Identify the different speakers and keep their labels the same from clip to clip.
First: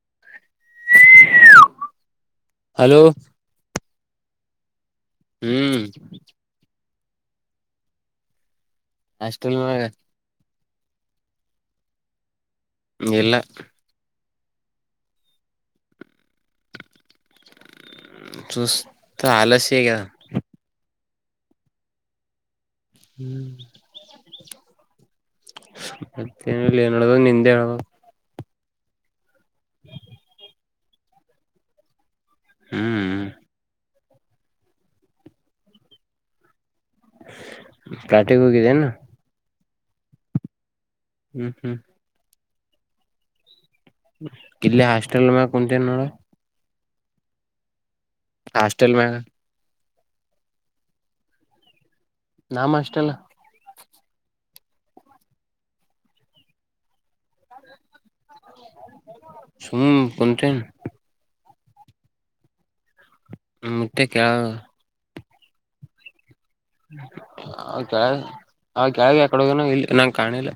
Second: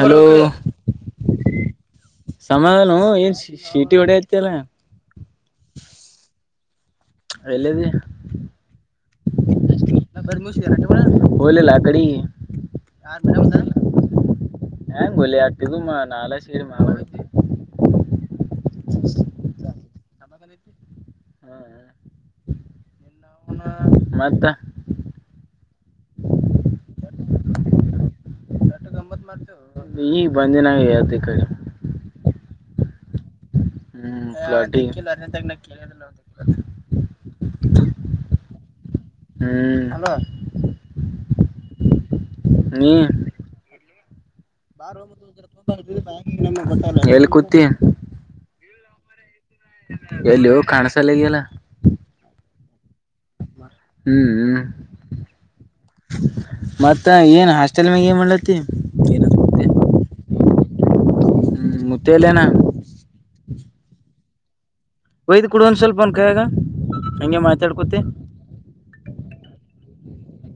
Speaker 1: ಹಾಲೋ ಸಮಾಧಾನ
Speaker 2: ಹಲೋ
Speaker 1: ಏನು [unintelligible] ಸಿಟ್. ಶಿಟಿ ಹೊಡೆಯಾಕತಿ ಅಲಾ.
Speaker 2: ಹ್ಮ್.
Speaker 1: ಎಲ್ಲೈದೀ.
Speaker 2: ಹಾಸ್ಟೆಲ್ ಹೋಳಗ.
Speaker 1: [unintelligible] ಹೋಗಲಿಲ್ಲ ಅಕಾಡಿ.
Speaker 2: ಇಲ್ಲ
Speaker 1: [unintelligible] ಹೆಂಗೋಲಿ ಆತಿಗುಮಾನಾ [unintelligible] ನಾಳೆ ಸೇರಿ.
Speaker 2: ಸುಸ್ತು ಆಲಸ್ಯ ಆಗ್ಯದ.
Speaker 1: [inaudible] ಹಾ ಹಾ. [unintelligible]
Speaker 2: ಹ್ಮ್
Speaker 1: ಮತ್ತ
Speaker 2: [unintelligible] ಮತ್ತೇನು ಇಲ್ಲಾ ಏನ್ ಹೇಳ್ಬೇಕು ನಿಂದೆ ಹೇಳ್ಬೇಕು.
Speaker 1: ಈಗ್ ಬಂದಿನಲ್ಲಾ ಹೇಳ್ಬೇಕು.
Speaker 2: ಹೂ ಹೂ.
Speaker 1: ಹ್ಮ್. [unintelligible]
Speaker 2: ಪ್ಯಾಟೆಗೋಗಿ ಏನೂ.
Speaker 1: [unintelligible] ಹ್ಮ್ ಹಾಲೋ.
Speaker 2: ಹ್ಮ್ ಹ್ಮ್. [unintelligible]
Speaker 1: ಹೂ. [unintelligible]
Speaker 2: ಇಲ್ಲೇ ಹಾಸ್ಟೆಲ್ ಒಳಗ ಕುಂತಿನಿ ನೋಡು.
Speaker 1: [unintelligible] ಎಲ್ಲಿ ಕೂತಿ.
Speaker 2: ಹಾಸ್ಟೆಲ್ ಒಳಗ.
Speaker 1: ಎಲ್ಲೋ ಕಾಣಸ್ತಾನೆ ಇಲ್ಲಾ ಅಲ್ಲಾ.
Speaker 2: ನಮ್ ಹಾಸ್ಟೆಲ್.
Speaker 1: ಹ್ಮ್ ಹ್ಮ್. [unintelligible] ಮತ್ತೇ ಏನ್ ಹಾಸ್ಟೆಲ್ ಒಳಗ ಏನ್ ಮಾಡ್ಲಿಕತಿ.
Speaker 2: ಸುಮ್ ಕುಂತೀನಿ.
Speaker 1: ಮುತ್ತೆ ಇಲ್ಲಾ ಏನ.
Speaker 2: ಮುತ್ಯಾ ಕೆಳಗ್ ಹೋದ.
Speaker 1: ವಯದ್ ಕೋಡು ಸ್ವಲ್ಪ ಅವನ್ ಕೈಯಾಗ. ಹಂಗೆ ಮಾತಾಡ್ಕೋತಿ
Speaker 2: ಹೌದಾ ಅವ ಕೆಳಗ್ ಯಾಕಡೆ ಹೋಗ್ಯಾನ ಇಲ್ಲಿತನ ನಂಗ ಕಾಣಿಲ್ಲ.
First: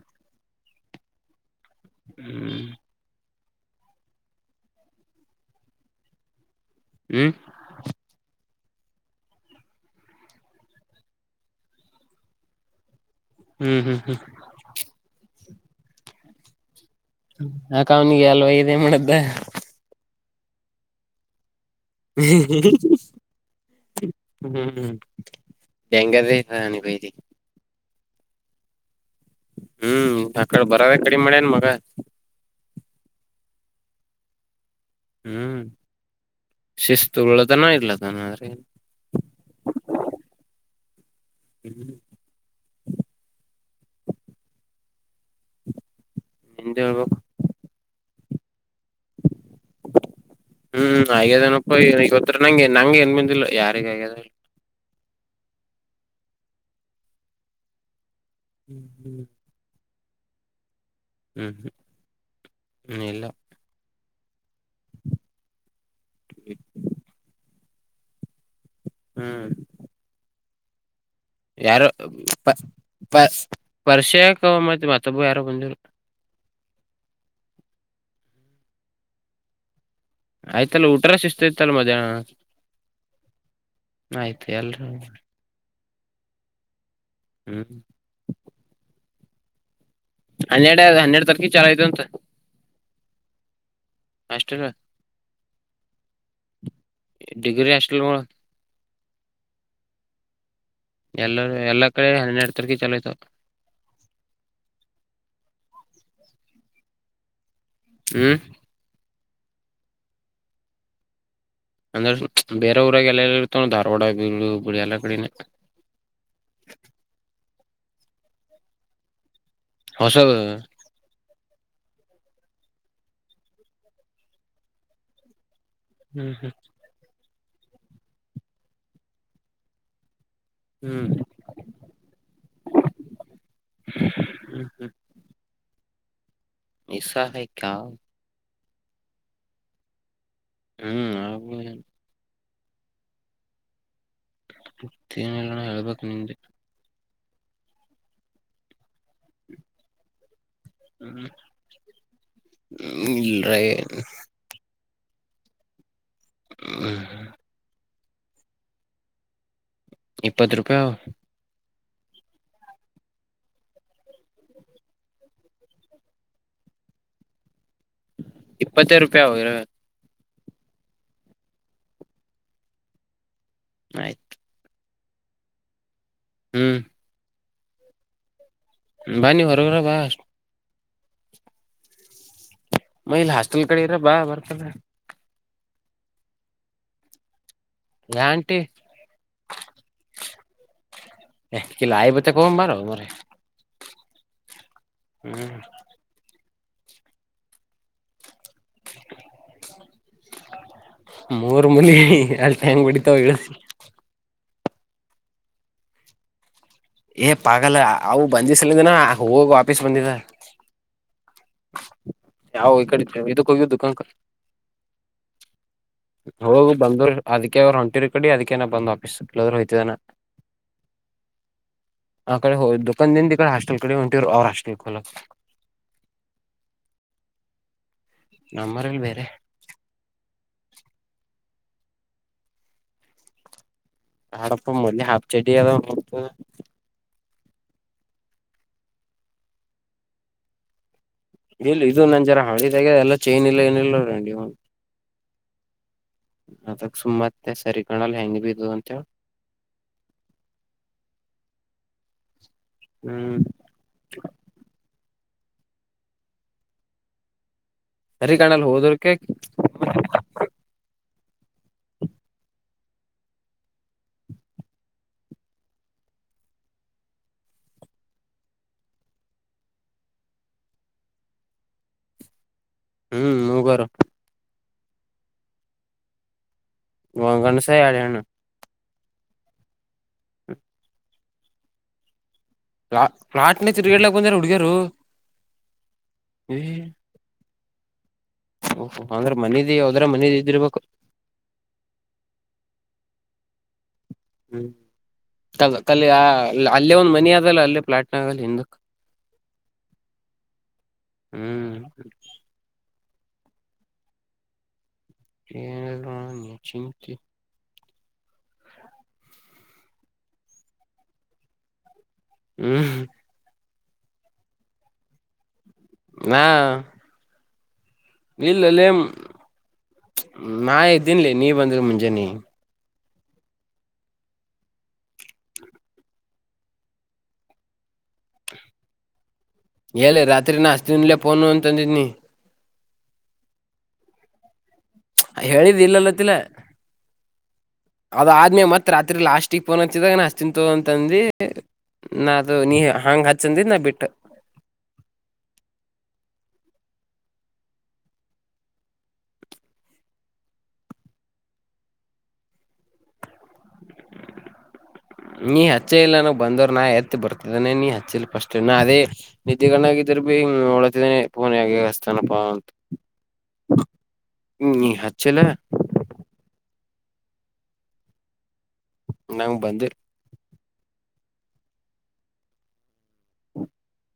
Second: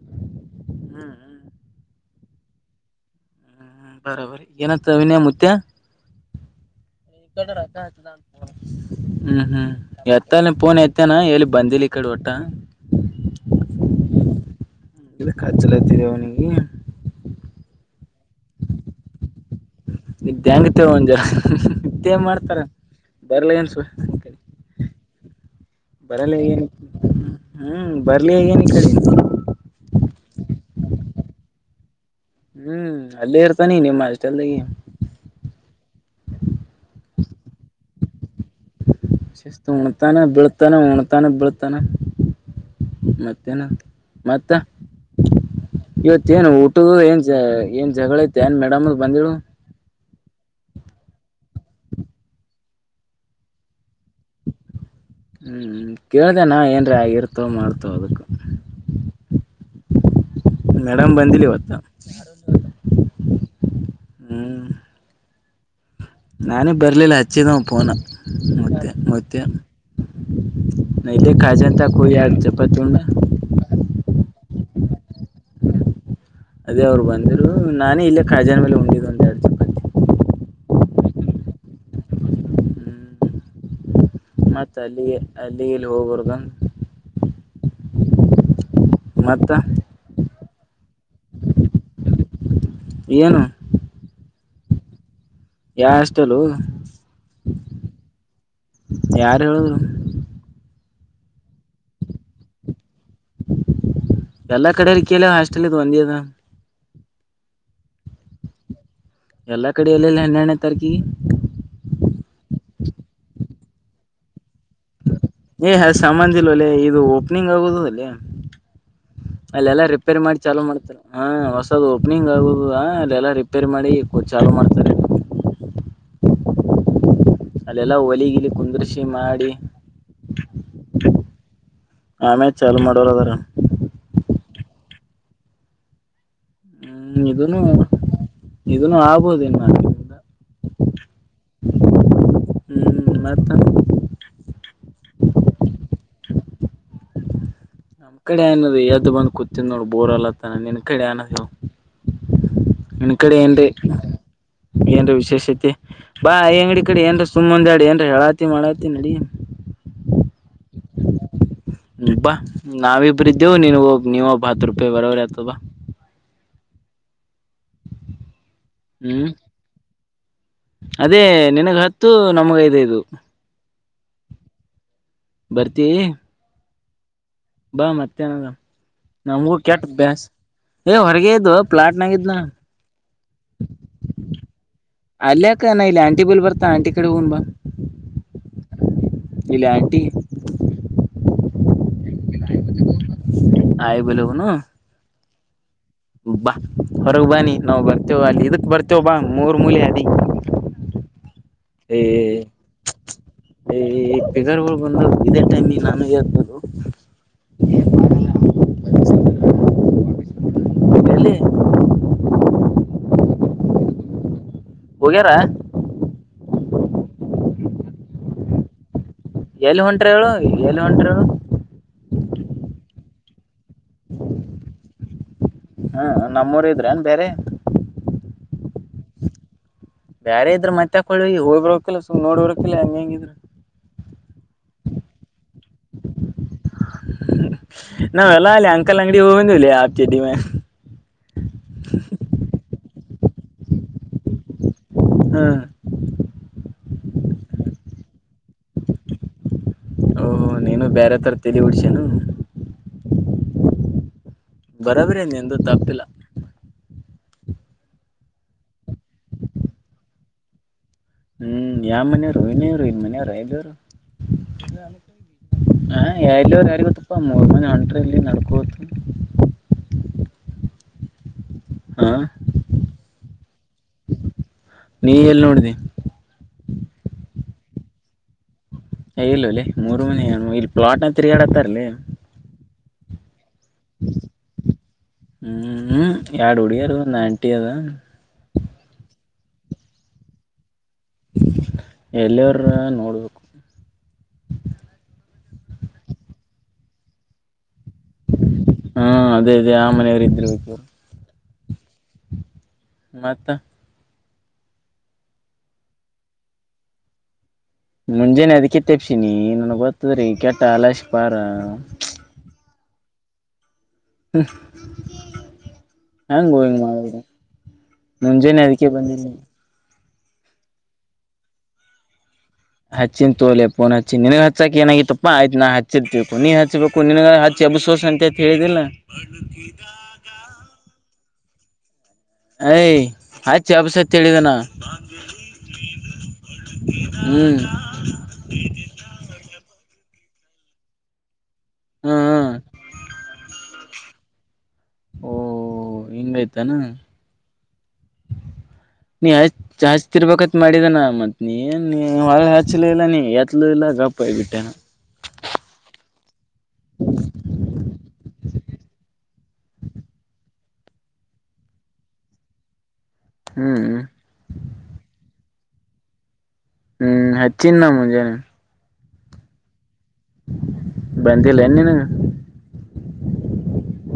Speaker 1: ಹ್ಮ್ ಹ್ಮ್. [unintelligible]
Speaker 2: ಹ್ಮ್. [unintelligible]
Speaker 1: ಬರೇಬರಿ ಏನತ್ವಿನ. [unintelligible] ಮುತ್ಯಾ.
Speaker 2: ಹ್ಮ್
Speaker 1: [unintelligible] ಹ್ಮ್ ಹ್ಮ್ ಹೆತ್ತಾನ ಪೋನ್ ಹೆತ್ತಾನ ಇಲ್ಲಿ ಬಂದಿಲ್ಲ ಈ ಕಡೆ ಓಟ್.
Speaker 2: ಹ ಹ ಹ
Speaker 1: ಎದ್ಕ ಹಚ್ಚಲಾತಿ ಅವನಿಗೆ.
Speaker 2: ಯಾಕ ಅವ್ನಿಗೆ ಅಲ್ವ ವೈದು ಏನು ಮಾಡಿದ್ದ.
Speaker 1: ಇದ್ದ್ಯಾಂಗತೇವ [unintelligible]
Speaker 2: ಹ್ಮ
Speaker 1: ಬರಲಿ ನ ಹ್ಮ್ ಬರ್ಲಿ ಈ ಕಡಿ.
Speaker 2: ಹ್ಮ್ ಆಕಡೆ ಬರೋದ ಕಡಮೇ ಮಾಡ್ಯನ್ ಮಗ.
Speaker 1: ಹ್ಮ್ ಅಲ್ಲೇ ಇರ್ತಾನಿ ನಿಮ್ಮ ಹಾಸ್ಟೆಲ್ ದಾಗೆ.
Speaker 2: ಹ್ಮ್ ಶಿಸ್ತು ಉಳ್ಳದನ [unintelligible] ಆದ್
Speaker 1: ಶಿಸ್ತ ಉಣತಾನ ಬಿಳತಾನ ಉಣತಾನ ಬಿಳತಾನ.
Speaker 2: ಹ್ಮ್
Speaker 1: ಮತ್ತೇನಾ ಮತ್ತ. ಇವತ್ತೇಏನು
Speaker 2: ನಿಂದ್
Speaker 1: ಊಟದ
Speaker 2: ಹೇಳ್ಬೇಕು
Speaker 1: ಏನ್ ಏನ್ ಜಗಳ ಏನ್ ಮೇಡಮದ ಬಂದಿಳು.
Speaker 2: ಹ್ಮ್ ಆಗ್ಯದೇನಪ್ಪನ ಇವತ್ರ್ ನಂಗೆ ನಂಗೆ ಏನ್ ಬಂದಿಲ್ಲ ಯಾರಿಗ ಆಗ್ಯದ ಏನ್
Speaker 1: ಹ ಅ ಕೇಳ್ದ ನಾವ ಏನ್ರೀ ಆಗ ಇರ್ತವ ಮಾಡ್ತವ ಅದಕ್ಕ.
Speaker 2: ಹ ಹ
Speaker 1: ಮೇಡಮ್ ಬಂದಿಲ್ಲ ಇವತ್ತ.
Speaker 2: ಹ ಇಲ್ಲ.
Speaker 1: ಹ್ಮ್ ನಾನು ಬರ್ಲಿಲ್ಲ ಅಚ್ಚಿದಾ ಅವ ಪೋನ ಮುತ್ಯ ಮುತ್ಯ.
Speaker 2: ಹ್ಮ್
Speaker 1: ನಾ ಇಲ್ಲೇ ಕಾಜಂತಕ ಹೋಗಿ ಯಾಡ್ ಚಪಾತಿ ಉಣ್ಣ.
Speaker 2: ಪ್ರಶ್ಯಕ ಮತ್ತೆ ಮತ್ತೊಬ್ಬು ಯಾರೋ ಬಂದಿರು.
Speaker 1: ಅದೇ ಅವ್ರು ಬಂದಿದ್ರು ನಾನೇ ಇಲ್ಲೇ ಕಾಜಾ ಬಲ್ಲಿ ಹೊಂಟಿ ಬಂದೆ.
Speaker 2: ಆಯ್ತಲ್ಲ ಊಟರ ಶಿಸ್ತತ್ತ ಅಲ್ಲ ಮಧ್ಯಾಹ್ನ.
Speaker 1: ಹ್ಮ್
Speaker 2: ಆಯ್ತು
Speaker 1: ಮತ್ತ
Speaker 2: ಎಲ್ರ
Speaker 1: ಅಲ್ಲಿಗೆ ಅಲ್ಲಿಗೆಲ್ಲಿ ಹೋಗ್ಬಾರ್ದುನ.
Speaker 2: ಹ್ಮ್.
Speaker 1: ಮತ್ತ್.
Speaker 2: ಹನ್ನೆರಡ ಹನ್ನೆಡ ತಾರಿಕ್ ಚಾಲು ಐತಂತ.
Speaker 1: ಏನು
Speaker 2: ಹಾಸ್ಟೆಲ್
Speaker 1: ಯಾ ಹಾಸ್ಟೆಲೋ
Speaker 2: ಡಿಗ್ರಿ ಹಾಸ್ಟೆಲ್ಗಳು
Speaker 1: ಯಾರು ಹೇಳ್ರದ್ರು.
Speaker 2: ಎಲ್ಲರ ಎಲ್ಲ ಕಡೆ ಹನ್ನೆರಡು ತಾರಿಕ್ ಚಲೋಆಯ್ತ್.
Speaker 1: ಎಲ್ಲಾ ಕಡಲಿಕೇಳ ಹಾಸ್ಟೆಲ ಇದು ಒಂದೆ ಹಾದ.
Speaker 2: ಹು.
Speaker 1: ಎಲ್ಲಾ ಕಡ ಎಲ್ಲೆಲಿ ಹನ್ಯಡನೇ ತಾರಾಕಿ.
Speaker 2: ಅಂದ್ರ ಬೇರೆ ಊರಾಗ ಎಲ್ಲ ಎಲ್ಲ ಇರ್ತವ ಧಾರವಾಡ ಹುಬ್ಬಳ್ಳಿ ಎಲ್ಲ ಕಡೆನೇ.
Speaker 1: ಏ ಅ ಸಂಭಂದ ಇಲ್ವ ಓಲೆ ಇದು ಓಪನಿಂಗ್ ಆಗುದದಲ್ಲಿ ಅಲ್ಲೆಲ್ಲ ರಿಪೇರ್ ಮಾಡಿ
Speaker 2: ಹೊಸದು
Speaker 1: ಚಾಲೋ ಮಾಡ್ತಾರ. ಹಾ ಹೊಸದು ಓಪನಿಂಗ್ ಆಗುದದ ಅಲ್ಲಲ್ಲಾ ರಿಪೇರ್ ಮಾಡಿ ಚಾಲು ಮಾಡ್ತಾರೆ.
Speaker 2: ಹ್ಮ್ ಹ್ಮ್.
Speaker 1: ಅಲ್ಲೆಲ್ಲಾ ಒಲಿಗಿಲಿ ಕುಂದ್ರಸಿ ಮಾಡಿ.
Speaker 2: ಹ್ಮ್.
Speaker 1: ಆಮೇ ಚಾಲು ಮಾಡೋರು ಅದರ.
Speaker 2: ಹ್ಮ್ ಹ್ಮ್.
Speaker 1: ಹ್ಮ್ ಇದನು
Speaker 2: ನಿಸ್ಸಾಹಾಯ್ಕ
Speaker 1: ಇದನು ಆಗಬಹುದಿನ್ ಇನ್ಮೇಲಿಂದ.
Speaker 2: ಹ [unintelligible]
Speaker 1: ಹ್ಮ್ ಮತ್ತ್
Speaker 2: ಮತ್ತ್ ನಿಲ್ಲಾಣ್ಣ ಹೇಳ್ಬೇಕಕ್ ನಿಮ್ದೆ
Speaker 1: ನಮ್ ಕಡೆ ಅನ್ನನದು ಎದ್ದು ಬಂದ್ ಕೂತನ್ ನೋಡು ಬೋರ್ ಅಲ್ಲತ್ತಾನ ನಿನ್ ಕಡೆ ಅನದವು [unintelligible]
Speaker 2: ಇಲ್ಲ ರ [inaudible] [unintelligible]
Speaker 1: ಏನ್ರ ವಿಶೇಷತೆ ಬಾ ಅಂಗಡಿ
Speaker 2: ಹ್ಮ್
Speaker 1: ಕಡೆ ಏನ್ರ ಸುಮ್ಮ್ಂದ್ಯಾಡ ಏನ್ರ ಹೇಳ ಹತೆ ಮಾಡಡಾವತಿ ನಡಿಯ
Speaker 2: ಇಪ್ಪತ್ತು ರೂಪಾಯ
Speaker 1: ಬಾ ನಾವಿಬ್ಬರು ಇದಿದ್ದೇವು ನೀನ್ ಒಬ್ ನೀವೊಬ್ಬ ಹತ್ತು ರೂಪಾಯಿ ಬರೋರಿ ಆತ ಬಾ
Speaker 2: ಇಪ್ಪತ್ತೈದು ರೂಪಾಯಿ
Speaker 1: ಹ್ಮ್
Speaker 2: ಅವು ಇರೋದ್
Speaker 1: ಅದೇ ನಿನಗ್ ಹತ್ತು ನಮಗ ಐದೈದು
Speaker 2: ಆಯ್ತು
Speaker 1: [inaudible] ಬರ್ತೀ
Speaker 2: ಹ್ಮ್
Speaker 1: ಬಾ ಮತ್ತೆನದ
Speaker 2: ಬಾ ನೀವ್
Speaker 1: ನಮಗೂ
Speaker 2: ಹೊರಗರ
Speaker 1: ಕೆಟ್ಟ
Speaker 2: ಬಾ
Speaker 1: ಅ ಬ್ಯಸ್ ಏ ಹೊರಗೆ ಇದ್ದ ಪ್ಲಾಟ್ನಾಗಿದ್ನ
Speaker 2: ಮೈಲ್ ಹಾಸ್ಟೆಲ್ ಕಡೆ ಇರ ಬಾ ಬರ್ತಾರ
Speaker 1: ಅಲ್ಲ ಅಕ ನ ಇಲ್ಲಿ ಆಂಟಿ ಬಳ ಬತಾ ಆಂಟಿ ಕಡೆ ಹ್ ಬಾ
Speaker 2: ಯ ಆಂಟಿ
Speaker 1: ಇಲ್ಲಿ ಆಂಟಿ
Speaker 2: [inaudible] ಎ ಆಯಬ್ಬು ತ್ತೆ ಕ್ ಬಾರೋ ಮರ್ರೆ
Speaker 1: ಆಯ ಬಲನು
Speaker 2: ಹ್ಮ್
Speaker 1: ಬಾ ಹೊರಗ ಬಾನಿ ನಾವವು ಬರ್ತೇವ ಅಲ್ಲಿ ಇದಕ್ ಬರ್ತೇವಿ ಬ್ ಮೂರ್ ಮೂಲೆ ಅದಿ ಹ
Speaker 2: ಮೂರ್ ಮುಲಿ
Speaker 1: ಹೇ
Speaker 2: ಅಲ್ಲಿ ಹೆಂಗ್ ಹೊಡಿತಾವ ಹೇಳ
Speaker 1: ಹೇ ಈ ಫಿಗರ್ ಬದ್ವ ಇದೇ ಟೈಮಿಗೆ ನಾನು ಹೆದ್ದೋಲೋ
Speaker 2: ಏ ಪಾಗಲ್ಲ ಅವು ಬಂಂದಿಸಲಿಂದಿನ ಹೋಗ ಆಫೀಸ್ ಬಂದಿದ
Speaker 1: ಬೆ [unintelligible] [inaudible]
Speaker 2: ಯಾವ ಈ ಕಡೆ ಇದಕ್ಕ ಹೋಗುದುು ಕಂಕ
Speaker 1: ಹೋಗ್ಯಾರಾ
Speaker 2: ಹೋಗ್ ಬಂದ್ರು ಅದಕ ಅವ್ರ ಹೊಂರ ಕಡಿ ಅದಕೇನ ಬಂದ ಹ
Speaker 1: ಎಲ್ಲಿ ಹೊಂಟ್ರ ಏಳು ಎಲ್ಲಿ ಹೊಂಟ್ರವು
Speaker 2: ಆ ಕಡೆ ಹೋ್ ದದುಕಂದದಿಂದ ಈಡೆ ಹಾಸ್ಟಲ್ಡೆ ಹೊಂಟ್ ಅವ್ರ ಹಸ್ೆಲ್ೋಕ್
Speaker 1: ಹ್ಮ ನಮ್ಮೂರ್ ಇದ್ರೆನ್ ಬೇರೆ
Speaker 2: ನಮ್ಮರಲ್ಲಿ ಬೇರೆ
Speaker 1: ಬೇರೆ ಇದ್ರರು ಮತ್ತೆಕ್ಕಳ ಹೋಗಿರಕಿಲ್ಲ ಸು ನೋಡ್ಬರಕ್ಕಿಲ್ಲ ಹೆಂಗ ಹೆಂಗಿದ್ರರು
Speaker 2: ಬ್ಯಾಡಪ್ಪ ಮೊಲಿ ಹಾಪ್ ಚಡಿ ಅದಾವತ [unintelligible]
Speaker 1: ನ ವಲ್ಲ ಅಲ್ಲಿ ಅಂಕಲ್ ಅಂಗಡಿ ಹೋಗಿ ಬಂದ್ವಿ ಆಫಚಡ್ದಿಮೇಲೆ
Speaker 2: ಇಲ್ಲಿ ಇದು ನನ್ ಜರ ಹಳಿ ಆದೆ ಎಲ್ಲ ಚೈನ್ ಇಲ್ಲ ಏನಿಲ್ಲಲ್ಲ [unintelligible]
Speaker 1: ಹಾ
Speaker 2: ಅದಕ್ ಸುಮತ್ತೆ ಸರಿ ಕಾಣಲ್ಲ ಹೆಂಗ ಬಿದದು ಅಂತೇಳಿ
Speaker 1: ಓಹ ನೀನು ಬೇರೆ ಥರ ತಲೆ ಉಡ್ಸೇನು
Speaker 2: ಹ್ಮ್
Speaker 1: ಬರಬ್ರೆ ನಿಂದು ತಪಿಲ್ಲ
Speaker 2: ಸರಿ ಕಣಲ್ ಹೋದ್ರಕ
Speaker 1: ಹ್ಮ್ ಯಾವ ಮನೆಯವರು ಇನೇವರು ಇನ್ ಮನೆಯವರು ಇದವರು ಹ ಎಲ್ಲರು ಯಾರ ಗತ್ತಪ್ಪ ಮೂರ್ ಮನ ಹೊಂಟ್ರ ಇಲ್ಲಿ ನಡ್ಕೋತ್ತು ಆ
Speaker 2: ಹ್ಮ್ ಮುಗರ
Speaker 1: ನೀ ಎಲ್ಲಿ ನೋಡಿದಿ.
Speaker 2: ಒಂಗಣ ಸ [unintelligible]
Speaker 1: ಎ ಇಲ್ಲ ಓಲೆ ಮೂರು ಮನೆ ಏನ್ ಇಲ್ಲಿ ಪ್ಲಾಟ್ನ ತಿರುಗಾಡತ್ತಾರಲೇ.
Speaker 2: ಪ್ಲಾ ಪ್ಲಾಟ್ನ್ಯಾಗ್ ತಿರ್ಗಾಯಾಡ್ಲಾಕ ಬಂದರ ಉಡಗ್ಯಾರು.
Speaker 1: ಹ್ಮ್ ಹ್ಮ್ ಎಡ ಹುಡಗ್ಯಾರ್ ಒಂದ್ ಆಂಟಿ ಅದ.
Speaker 2: ಓಹ್ ಅಂದ್ರೆ ಮನದಿ ಯಾವದ್ರ ಮನದಿ ಇದಿರ್ಬೇಕ.
Speaker 1: ಎಲ್ಲಿವರ್ರರ ನೋಡ್ಬೇಕು.
Speaker 2: ಹ್ಮ್ ಅಲ್ಲಿ ಅಲ್ಲೇ ಒಂದ್ ಮನಿ ಆದಲ್ಲ ಅಲ್ಲೇ ಪ್ಲಾಟ್
Speaker 1: ಹಾ ಅದೇ ಅದೆೇ ಆ ಮನೆಯವರು ಇದ್ದಿರ್ಬೇಕು ಇವ್ರ್.
Speaker 2: ಹ್ಮ್.
Speaker 1: ಮತ್ತ.
Speaker 2: ಏನಿಲ್ಲ ನೋಡ್ ನಿ ಚಿಂತಿ.
Speaker 1: ಮುಂಜಾನೆ ಅದಕ್ಕೆ ತೆಪ್ಸಿನಿ ನನ್ಗ್ ಗೊತ್ತದ್ರಿ ಕೆಟ್ಟ ಅಲಶ ಪಾರ.
Speaker 2: ಹ್ಮ್.
Speaker 1: ಹೆಂಗೋ ಹಿಂಗ್ ಮಾಡಿದ್ರ್.
Speaker 2: ಇಲ್ಲಲೇ ನಾ ಎದ್ದನ್ಲಿ ನೀ ಬಂದಿಲ್ಲ ಮುಂಜಾನೆ.
Speaker 1: ಹಚ್ಚಿನ ತೋಲೆಪ್ಪೋ ಹಚ್ಚಿ ನಿನಗ್ ಹಚ್ಚಾಕ ಏನಾಗಿತಪ್ಪ್ ಆಯ್ತ್ ನಾ ಹಚ್ಚಿದ್ದು ತಿಳ್ಕೊ ನೀನ್ ಹಚ್ಬೇಕು. ನಿನಗ ಹಚ್ಚಿ ಎಬ್ಸಿಸ್ ಅಂತ ಕೇಳಿದಿಲ್ಲ.
Speaker 2: [unintelligible] ಎಲ್ಲಿ ರಾತ್ರಿ ನಾ ಅಚ್ತಿನಲ್ಲ ಫೋನ್ ಅಂತ ಅಂದಿದ್ದನಿ.
Speaker 1: ಐ ಹಚ್ಚ ಎಬಸ್ ಅಂತ ಹೇಳಿದನ.
Speaker 2: ಹೇಳಿದಿ ಇಲ್ಲಾಲ್ಲತಿಲ್ಲ.
Speaker 1: ಹ್ಮ್
Speaker 2: ಅದ ಆದ್ಮ್ಯಾ ಮತ್ತ್ ರಾತ್ರಿ ಲಾಸ್ಟಗ್ ಪೋನ್ ಹಚ್ಚಿದಾಗ ನಾ ಹಚ್ತಿನಿ ತಗೋ ಅಂತ ಅಂದಿ.
Speaker 1: ಹ್ಮ್
Speaker 2: ನಾ
Speaker 1: ಹ್ಮ್
Speaker 2: ಅದು ನೀ ಹಾಂಗ ಹಚ್ಚಂದಿ ನಾ ಬಿಟ್ಟ.
Speaker 1: ಓಹ ಹಿಂಗಾಯ್ತನ.
Speaker 2: [unintelligible]
Speaker 1: ನೀಯ್ ಚಾಚ್ತಿರ್ಬೇಕತ್ ಮಾಡಿದಾನ ಮತ್ ನೀ ಏನ್ ನೀ ಹೊಳ್ಳಿ ಹಚ್ಲ ಇಲ್ಲ ನೀ ಎತ್ಲುೂ ಇಲ್ಲ ಗಪ್ ಆಗಿಬಿಟ್ಟೇನ.
Speaker 2: ನೀ ಹಚ್ಚಿ ಇಲ್ಲನ ಬಂದ್ರ ನಾ ಎತ್ ಬರ್ತಿದ್ದಾನನೆ ನೀ ಹಚ್ಚಿಲ್ ಫಸ್ಟ್ ನಾ ಅದೇ. ನಿದ್ದೆ ಗಣ್ಣಾಗಿದ್ರ ಭೀ ನೋಳತಿದಾನನೆ ಪೋನ ಹೆಗೆ ಹಸ್ತನಪಾ ಅಂತ.
Speaker 1: ಹಅ
Speaker 2: ಹ್ಮ್ ನೀ ಹಚ್ಚಲ್.
Speaker 1: ಹ್ಮ ಹಚ್ಚಿನಾ ಮುಂಜಾನೆ.
Speaker 2: ನಂಗ್ ಬಂದಿಲ.
Speaker 1: ಬಂದಿಲ್ಲ ಏನ್ ನಿನಗ.
Speaker 2: [unintelligible]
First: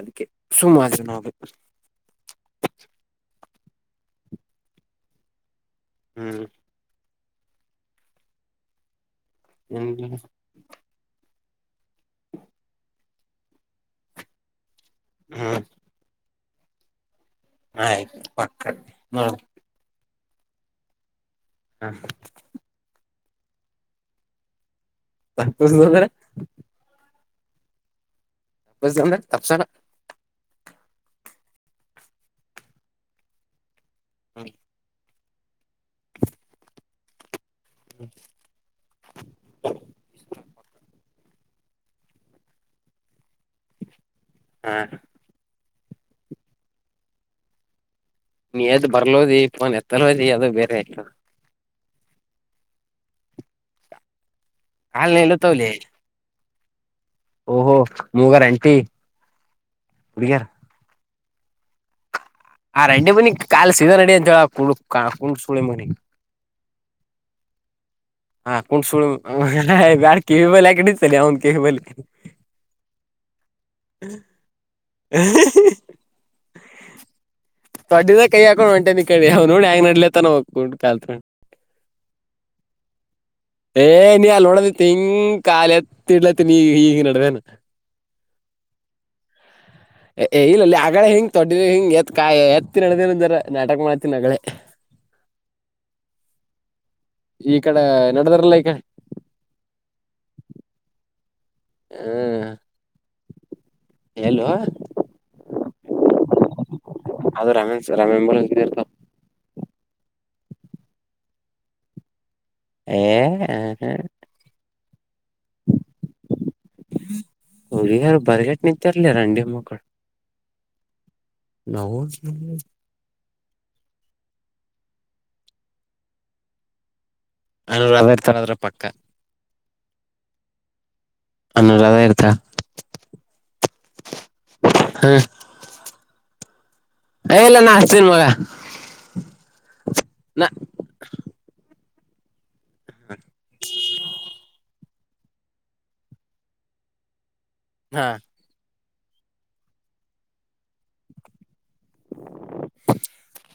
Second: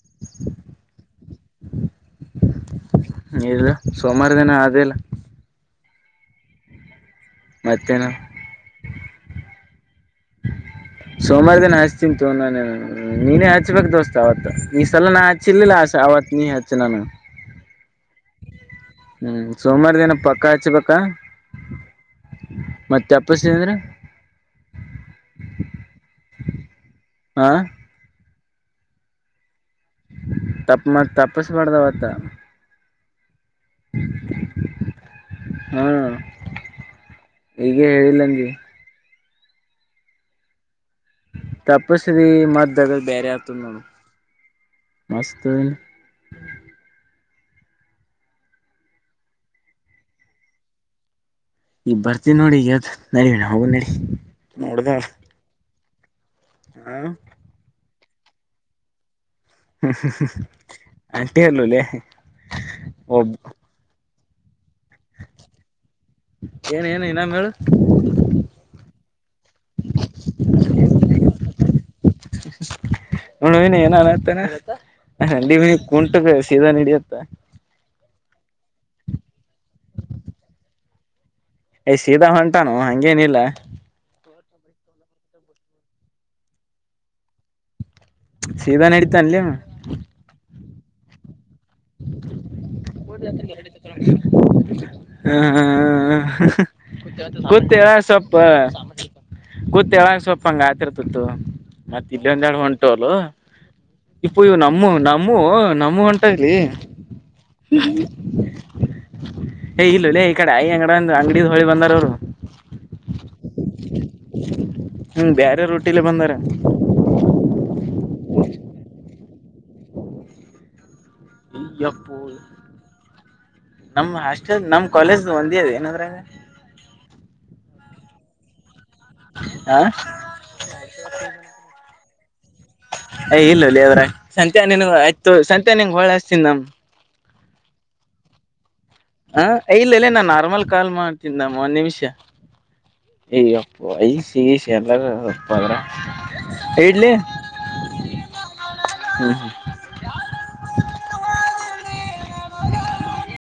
Speaker 2: ಅದಕ್ಕೆ ಸುಮು ಆದವಿ ನಾವ್.
Speaker 1: [unintelligible] ಸೋಮಾರದಿನ ಅದೆಲ್ಲ.
Speaker 2: ಹ್ಮ್.
Speaker 1: ಮತ್ತೇನು.
Speaker 2: ಏನಿಲ್ಲಣ್ಣ.
Speaker 1: ಸೋಮಾರದಿನ ಹಚ್ತಿನಿತೊ ನಾ ನಿನಗ ನಿನ ಹಚ್ಬೇಕ ದೋಸ್ತ್ ಅವತ್ತು ಈ ಸಲ ನಾ
Speaker 2: ಹ್ಮ್
Speaker 1: ಹಚ್ಚಿಲ್ಲಿಲ್ಲ ಅವತ್ತ ನೀ ಹಚ್ಚ ನನ
Speaker 2: ಆಯ್ತು ಪಕ್ಕ ನೋಡ
Speaker 1: ಸೋಮಾರ ದಿನ ಪಕ್ಕಾ ಹಚ್ಚಬೇಕಾ.
Speaker 2: ಹ್ಮ
Speaker 1: ಮತ್ತೆ ತಪ್ಪಿಸಿದೆ ಅಂದ್ರೆ
Speaker 2: ಬ್ರ
Speaker 1: ಹಾ
Speaker 2: ಬ ಅ ತಪ್ಸರ
Speaker 1: ತಪ್ಪ ಮ ತಪ್ಪಸ್ ಪಡ್ದಾವತ್ತ
Speaker 2: ಹ್ಮ
Speaker 1: ಹಾ ಈಗ ಹೇಳಿಲ್ಲಂಗೆ ತಪ್ಪಿಸ್ದಿ ಮತ್ ಅದು ಬೇರೆ ಆಗ್ತ ನೋಡ
Speaker 2: ಹಾಂ
Speaker 1: ಮಸ್ತ
Speaker 2: ನೀ ಎದ್ ಬರ್ಲೋದಿ ಇ ಪನ್ ಎತ್ತಲೋದಿ ಅದು ಬೇರೆ ಆಯತ
Speaker 1: ಈಗ ಬರ್ತೀ ನೋಡಿಗ್ದ ಎದ್ದ ಹೋಗೋ ನಡಿ
Speaker 2: ಹಾಲ ಹೇಳಲ್ಲ ತಾವಲಿ
Speaker 1: ಹಾ
Speaker 2: ಓಹೋ ಮೂಗರ ಆಂಟಿ
Speaker 1: ಆಂಟಿ ಅಲ್ಲಅಲೆ
Speaker 2: ಆ ರಂಡಿ ಮಗನಿಗೆ ಕಾಲ್ ಸೀದಾ ನಡಿ ಅಂತ ಅಂತೇಳ ಕು ಕುಂಟ ಸುಳಿ ಮಗನಿಗೆ
Speaker 1: ಏನ ಏನು ಇನ್ನೊಮ್ಮೆ ಹೇಳು
Speaker 2: ಹಾ ಕು ಸು ಬಳ ಕಿ ಬಲ್ಯಕಡೆ ಚ ಅವನು ಕಿವ ಬಲ್
Speaker 1: ನೋಡವಿನ ಏನ್ ಅನತ್ತ ಕುಂಟ ಸೀದಾ ನಡಿಯತ್ತ
Speaker 2: ತೊಡ್ಡದ ಕೈ ಹಕೊಂಡ ಹೊಂಟಾನ ಇಕಾಡಿ ಅವ ನೋಡಿ ಹೆಂಗ ನಡಲ ತ ಹೋಗೊಂಡು ಕುಂಟ ಕಾಲ ತಗೊಂಡೆ
Speaker 1: ಯ್ ಸೀದಾ ಹೊಂಟಾನು ಹಂಗೇನಿಲ್ಲ
Speaker 2: ಏ ನೀ ಅಲ್ಲ ನೋಡದ ತಿಂಗ ಕಾಲತ್ತ ಇಡ್ಲತ್ತ ನೀ ಹಗ ನಡವೇನು
Speaker 1: ಸೀಧಾ ನಡಿತಾಾನ್ಲೆ ಹವಾ
Speaker 2: ಇಲ್ಲಲ್ಲಿ ಆಗಳ ಹಿಂಗ ದೊಡ್ಡ ಹಿಂಗ್ ಎತ್ ಕಾಯ ಎತ್ತ ನಣದಂದರ ನಾಟಕ ಮಾಡ್ತನ್ ನಗಳೇ
Speaker 1: ಕತ್ತ ಹೇಳಾಕ ಸೊಪ್ಪ
Speaker 2: ಈಗ
Speaker 1: ಕೂತ್ಂಗ ಸೊಪ್ಪಂಗ ಹತಿರ್ತತ್ತು ಮತ್ತ ಇಲ್ಲಿಂದ
Speaker 2: ಹ್ಮ್
Speaker 1: ಎಡು ಹೊಂಟುಲ್ಲ ಇಪ್ಪು
Speaker 2: ಎಲ್ಲೋ
Speaker 1: ಇವು ನಮ್ಮ ನಮ್ಮೂ ನಮ್ಮೂ ಹೊಂಟಾಗ್ಲಿ
Speaker 2: ಅದು ರಮ ರಮ
Speaker 1: ಏ ಇಲ್ಲಲ್ಲ ಈ ಕಡೆಯ ಅಂಗಡ ಅಂಗಡ್ ಹೊಳಿ ಬಂದಾರ ಅವ್ರು
Speaker 2: ಏ ಹ ಹ್ಮ
Speaker 1: ಹ್ಮ್ ಬೇರೆ ರೊಟ್ಟಿಲಿ ಬಂದಾರ
Speaker 2: ಹುಡುಗಾರ ಬರ್ಗಟ್ ನಿಂತರ್ಲ ರಂಡಿ ಮಕ್ಕಳು ನವು
Speaker 1: ಯಪ್ಪು ನಮ್ ಹಾಸ್ಟೆಲ್ ನಮ್ ಕಾಲೇಜ್ ಒಂದೇದ ಏನಂದ್ರಂಗ
Speaker 2: ಹನ್ನ ಹದ ತರದ್ರ ಪಕ್ಕ
Speaker 1: ಆ
Speaker 2: ಅನ್ನ ಅದ ಇರ್ತ
Speaker 1: ಯ್ ಇಲ್ಲ ಅಲ್ಲಿ ಅದ್ರ ಸಂತೆ ನಿನ್ ಆಯ್ ಸಂತೆ ನಿನ್ಗೆ ಹೊಳ ಹಸ್ತನ್ ನಮ್
Speaker 2: ಲ್ಲ ನಾನ್ ಹಸ್ತೀನ್ ಮಗ
Speaker 1: ಹ ಇಲ್ಲಲ್ಲೇ ನಾನ್
Speaker 2: ನಾ
Speaker 1: ನಾರ್ಮಲ್ ಕಾಲ್ ಮಾಡ್ತನ್ ನಮ್ಮ ಒಂದ್ ನಿಮಿಷ ಈ ಅಪ್ಪ ಈ ಸಿಗ ಸ ಪ್ಪ್ರ ಇಡ್ಲಿ
Speaker 2: ಹಾ
Speaker 1: ಹ್ಮ್ ಹ್ಮ್
Speaker 2: [inaudible]